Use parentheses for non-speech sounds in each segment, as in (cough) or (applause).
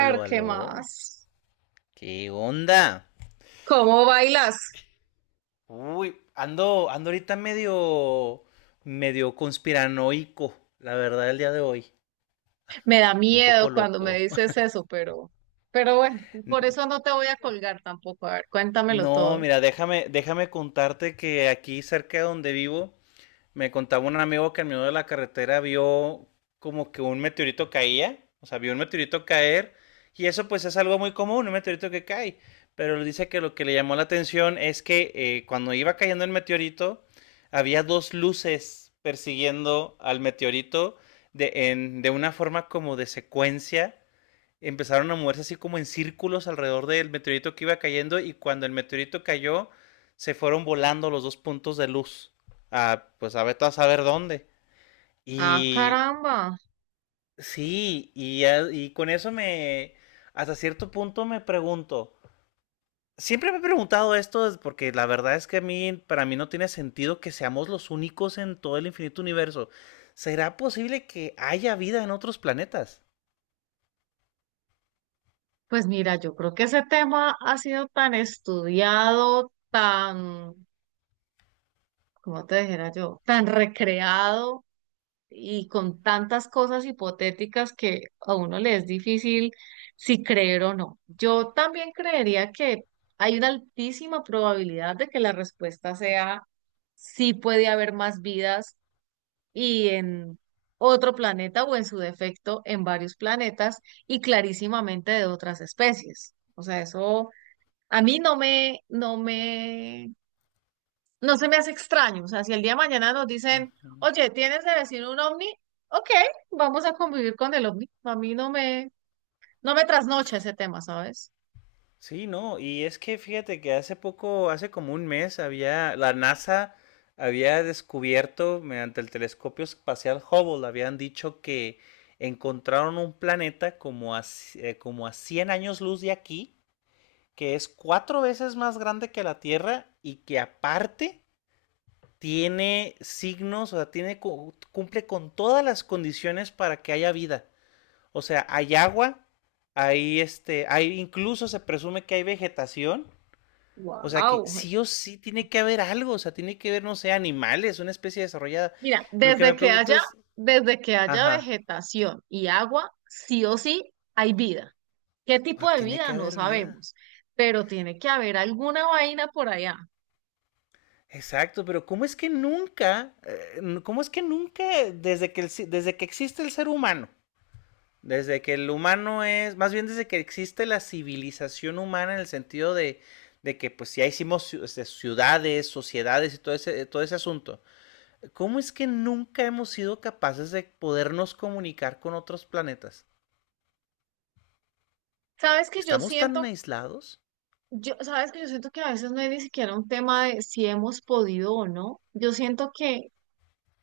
Aló, ¿qué aló. más? ¿Qué onda? ¿Cómo bailas? Uy, ando ahorita medio conspiranoico, la verdad, el día de hoy. Me da Un miedo poco cuando me loco. dices eso, pero bueno, por eso (laughs) no te voy a colgar tampoco. A ver, cuéntamelo No, todo. mira, déjame contarte que aquí cerca de donde vivo. Me contaba un amigo que en medio de la carretera vio como que un meteorito caía, o sea, vio un meteorito caer, y eso pues es algo muy común, un meteorito que cae, pero él dice que lo que le llamó la atención es que cuando iba cayendo el meteorito, había dos luces persiguiendo al meteorito de, en, de una forma como de secuencia. Empezaron a moverse así como en círculos alrededor del meteorito que iba cayendo, y cuando el meteorito cayó se fueron volando los dos puntos de luz a, pues a ver a saber dónde. Ah, Y caramba. sí, y con eso me, hasta cierto punto me pregunto, siempre me he preguntado esto porque la verdad es que a mí, para mí no tiene sentido que seamos los únicos en todo el infinito universo. ¿Será posible que haya vida en otros planetas? Pues mira, yo creo que ese tema ha sido tan estudiado, tan, ¿cómo te dijera yo? Tan recreado, y con tantas cosas hipotéticas que a uno le es difícil si creer o no. Yo también creería que hay una altísima probabilidad de que la respuesta sea sí, puede haber más vidas y en otro planeta o en su defecto en varios planetas y clarísimamente de otras especies. O sea, eso a mí no me, no me, no se me hace extraño. O sea, si el día de mañana nos Uh dicen, -huh. oye, ¿tienes de vecino un ovni? Ok, vamos a convivir con el ovni. A mí no me, no me trasnocha ese tema, ¿sabes? Sí, no, y es que fíjate que hace poco, hace como un mes, había, la NASA había descubierto mediante el telescopio espacial Hubble, habían dicho que encontraron un planeta como a, como a 100 años luz de aquí, que es cuatro veces más grande que la Tierra y que aparte tiene signos, o sea, tiene, cumple con todas las condiciones para que haya vida. O sea, hay agua, hay hay, incluso se presume que hay vegetación, o sea que Wow. sí o sí tiene que haber algo, o sea, tiene que haber, no sé, animales, una especie desarrollada. Mira, Lo que me pregunto es, desde que haya ajá, vegetación y agua, sí o sí hay vida. ¿Qué o sea, tipo de tiene que vida? No haber vida. sabemos, pero tiene que haber alguna vaina por allá. Exacto, pero ¿cómo es que nunca, cómo es que nunca, desde que existe el ser humano, desde que el humano es, más bien desde que existe la civilización humana en el sentido de que pues ya hicimos ciudades, sociedades y todo ese asunto, ¿cómo es que nunca hemos sido capaces de podernos comunicar con otros planetas? ¿Sabes que yo ¿Estamos tan siento, aislados? yo, sabes que yo siento que a veces no es ni siquiera un tema de si hemos podido o no? Yo siento que...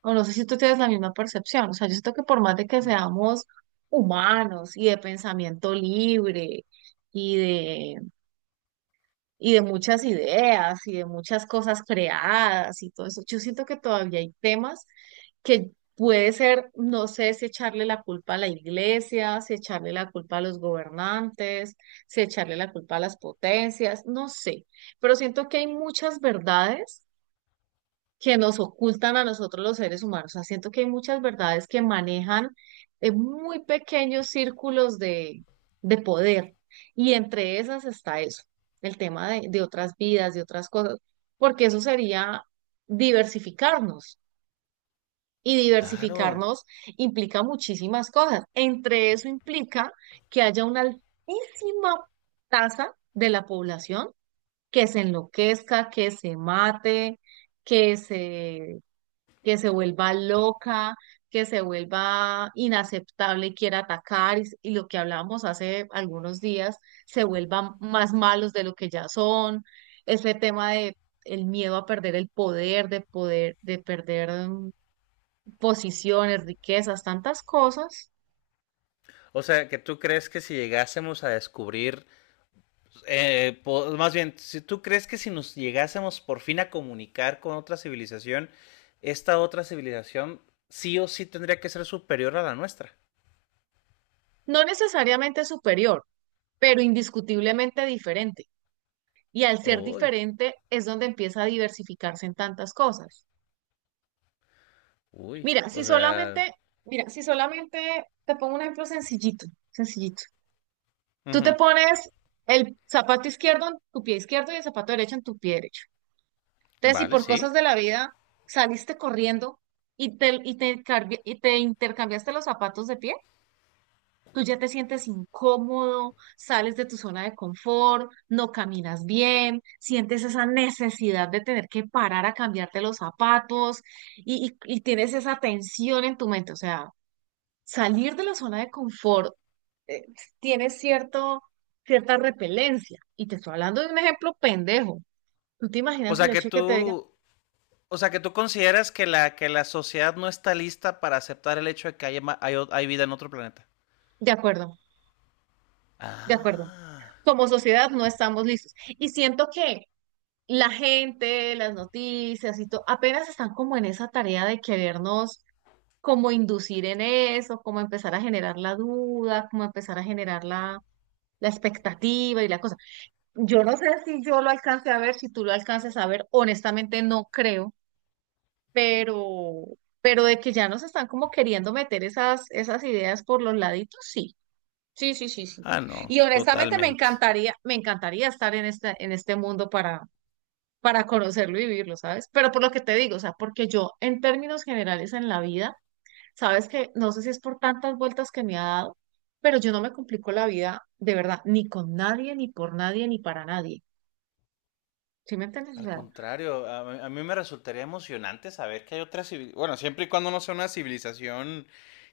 O no sé si tú tienes la misma percepción. O sea, yo siento que por más de que seamos humanos y de pensamiento libre y de, y de muchas ideas y de muchas cosas creadas y todo eso, yo siento que todavía hay temas que puede ser, no sé si echarle la culpa a la iglesia, si echarle la culpa a los gobernantes, si echarle la culpa a las potencias, no sé. Pero siento que hay muchas verdades que nos ocultan a nosotros los seres humanos. O sea, siento que hay muchas verdades que manejan muy pequeños círculos de poder, y entre esas está eso, el tema de otras vidas, de otras cosas, porque eso sería diversificarnos. Y Claro. diversificarnos implica muchísimas cosas. Entre eso implica que haya una altísima tasa de la población que se enloquezca, que se mate, que se, que se vuelva loca, que se vuelva inaceptable y quiera atacar, y, s- y lo que hablábamos hace algunos días, se vuelvan más malos de lo que ya son, ese tema de el miedo a perder el poder, de perder posiciones, riquezas, tantas cosas, O sea, ¿que tú crees que si llegásemos a descubrir, más bien, si tú crees que si nos llegásemos por fin a comunicar con otra civilización, esta otra civilización sí o sí tendría que ser superior a la nuestra? no necesariamente superior, pero indiscutiblemente diferente. Y al ser Uy, diferente es donde empieza a diversificarse en tantas cosas. uy, Mira, o si sea, solamente, mira, si solamente te pongo un ejemplo sencillito, sencillito. Tú te ujú, pones el zapato izquierdo en tu pie izquierdo y el zapato derecho en tu pie derecho. Entonces, si vale, por sí. cosas de la vida saliste corriendo y te, carbi- y te intercambiaste los zapatos de pie, tú ya te sientes incómodo, sales de tu zona de confort, no caminas bien, sientes esa necesidad de tener que parar a cambiarte los zapatos y tienes esa tensión en tu mente, o sea. Salir de la zona de confort eh, tiene cierto, cierta repelencia. Y te estoy hablando de un ejemplo pendejo. ¿Tú te O imaginas el sea que hecho de que te digan, tú, o sea que tú consideras que la sociedad no está lista para aceptar el hecho de que haya hay, hay vida en otro planeta. de acuerdo, de acuerdo, Ah. como sociedad no estamos listos? Y siento que la gente, las noticias y todo, apenas están como en esa tarea de querernos como inducir en eso, como empezar a generar la duda, como empezar a generar la, la expectativa y la cosa. Yo no sé si yo lo alcance a ver, si tú lo alcances a ver, honestamente no creo, pero, pero de que ya nos están como queriendo meter esas, esas ideas por los laditos, sí, sí, sí, sí, sí. Ah, no, Y honestamente totalmente. Me encantaría estar en este mundo para conocerlo y vivirlo, ¿sabes? Pero por lo que te digo, o sea, porque yo en términos generales en la vida, sabes que no sé si es por tantas vueltas que me ha dado, pero yo no me complico la vida de verdad, ni con nadie, ni por nadie, ni para nadie. ¿Sí me entiendes? O Al sea, contrario, a mí me resultaría emocionante saber que hay otra civilización. Bueno, siempre y cuando no sea una civilización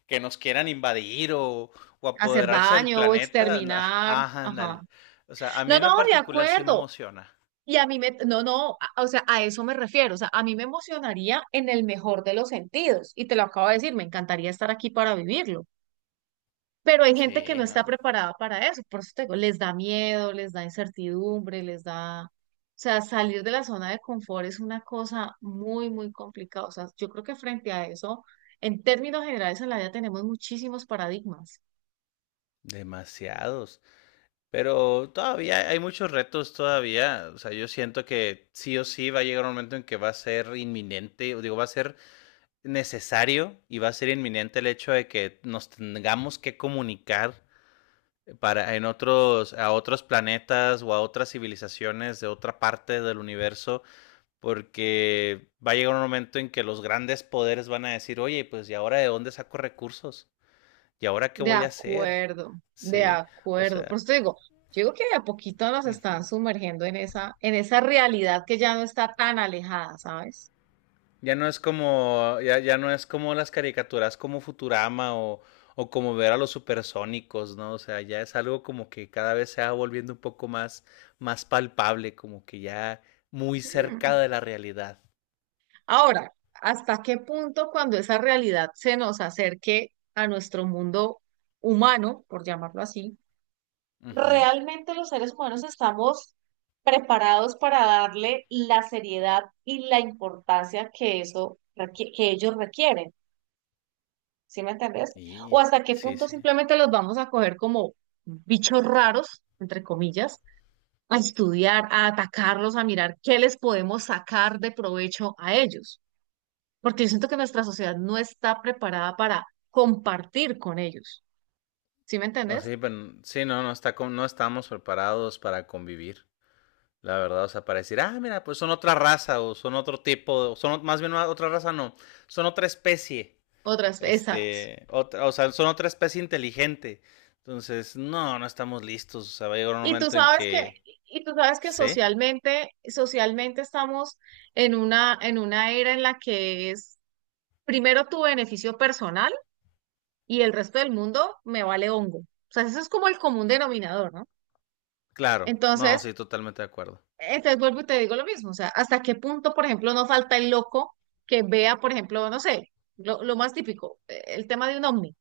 que nos quieran invadir o hacer apoderarse del daño o planeta. Exterminar. Ah, Ajá. ándale. O sea, a mí No, en no, lo de particular sí me acuerdo. emociona. Y a mí me, no, no, a- o sea, a eso me refiero. O sea, a mí me emocionaría en el mejor de los sentidos. Y te lo acabo de decir, me encantaría estar aquí para vivirlo. Pero hay gente que no Sí, está ¿no? preparada para eso. Por eso te digo, les da miedo, les da incertidumbre, les da... O sea, salir de la zona de confort es una cosa muy, muy complicada. O sea, yo creo que frente a eso, en términos generales en la vida tenemos muchísimos paradigmas. Demasiados. Pero todavía hay muchos retos todavía. O sea, yo siento que sí o sí va a llegar un momento en que va a ser inminente, o digo, va a ser necesario y va a ser inminente el hecho de que nos tengamos que comunicar para en otros, a otros planetas o a otras civilizaciones de otra parte del universo, porque va a llegar un momento en que los grandes poderes van a decir: "Oye, pues ¿y ahora de dónde saco recursos? ¿Y ahora qué De voy a hacer?". acuerdo, de Sí, o acuerdo. Por sea, eso te digo, yo digo que de a poquito nos uh están -huh. sumergiendo en esa realidad que ya no está tan alejada, ¿sabes? Ya no es como, ya no es como las caricaturas como Futurama o como ver a los supersónicos, ¿no? O sea, ya es algo como que cada vez se va volviendo un poco más, más palpable, como que ya muy cerca Mm. de la realidad. Ahora, ¿hasta qué punto cuando esa realidad se nos acerque a nuestro mundo humano, por llamarlo así, Ujú. realmente los seres humanos estamos preparados para darle la seriedad y la importancia que eso requi- que ellos requieren? ¿Sí me entendés? O Y hasta qué sí, punto sí. simplemente los vamos a coger como bichos raros, entre comillas, a estudiar, a atacarlos, a mirar qué les podemos sacar de provecho a ellos. Porque yo siento que nuestra sociedad no está preparada para compartir con ellos. ¿Sí me O entendés? sí, pero sí, no, no estamos preparados para convivir. La verdad, o sea, para decir, ah, mira, pues son otra raza, o son otro tipo, o son más bien no, otra raza, no, son otra especie. Otras, exacto. Este, otra, o sea, son otra especie inteligente. Entonces, no, no estamos listos. O sea, va a llegar un Y tú momento en sabes que, que. y tú sabes que ¿Sí? socialmente, socialmente estamos en una era en la que es primero tu beneficio personal y el resto del mundo me vale hongo. O sea, eso es como el común denominador, ¿no? Claro. No, Entonces, sí, totalmente de acuerdo. entonces vuelvo y te digo lo mismo, o sea, hasta qué punto, por ejemplo, no falta el loco que vea, por ejemplo, no sé, lo más típico, el tema de un ovni,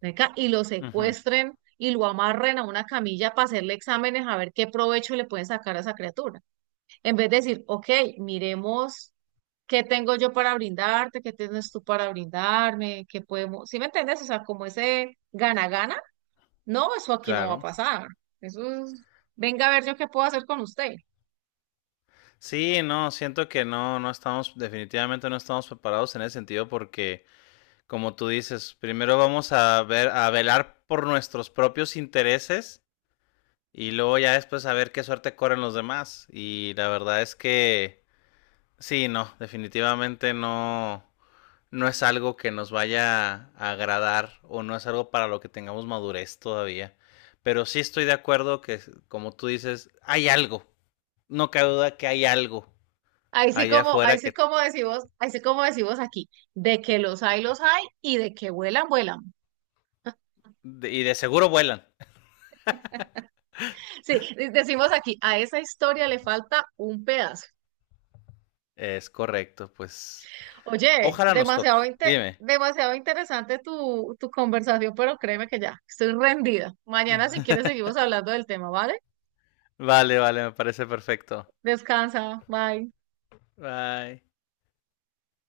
venga y lo Ujú, secuestren y lo amarren a una camilla para hacerle exámenes a ver qué provecho le pueden sacar a esa criatura. En vez de decir, ok, miremos qué tengo yo para brindarte, qué tienes tú para brindarme, qué podemos, ¿sí me entiendes? O sea, como ese gana-gana. No, eso aquí no va a claro. pasar. Eso es, venga a ver yo qué puedo hacer con usted. Sí, no, siento que no, no estamos, definitivamente no estamos preparados en ese sentido porque, como tú dices, primero vamos a ver, a velar por nuestros propios intereses y luego ya después a ver qué suerte corren los demás. Y la verdad es que, sí, no, definitivamente no, no es algo que nos vaya a agradar, o no es algo para lo que tengamos madurez todavía. Pero sí estoy de acuerdo que, como tú dices, hay algo. No cabe duda que hay algo allá Ahí afuera sí que... como decimos, ahí sí como decimos aquí, de que los hay, y de que vuelan, vuelan. y de seguro vuelan. Sí, de- decimos aquí, a esa historia le falta un pedazo. Es correcto, pues... Oye, Ojalá nos toque. demasiado, inte- Dime. demasiado interesante tu, tu conversación, pero créeme que ya, estoy rendida. Mañana si quieres seguimos hablando del tema, ¿vale? Vale, vale, me parece perfecto. Descansa, bye. Bye.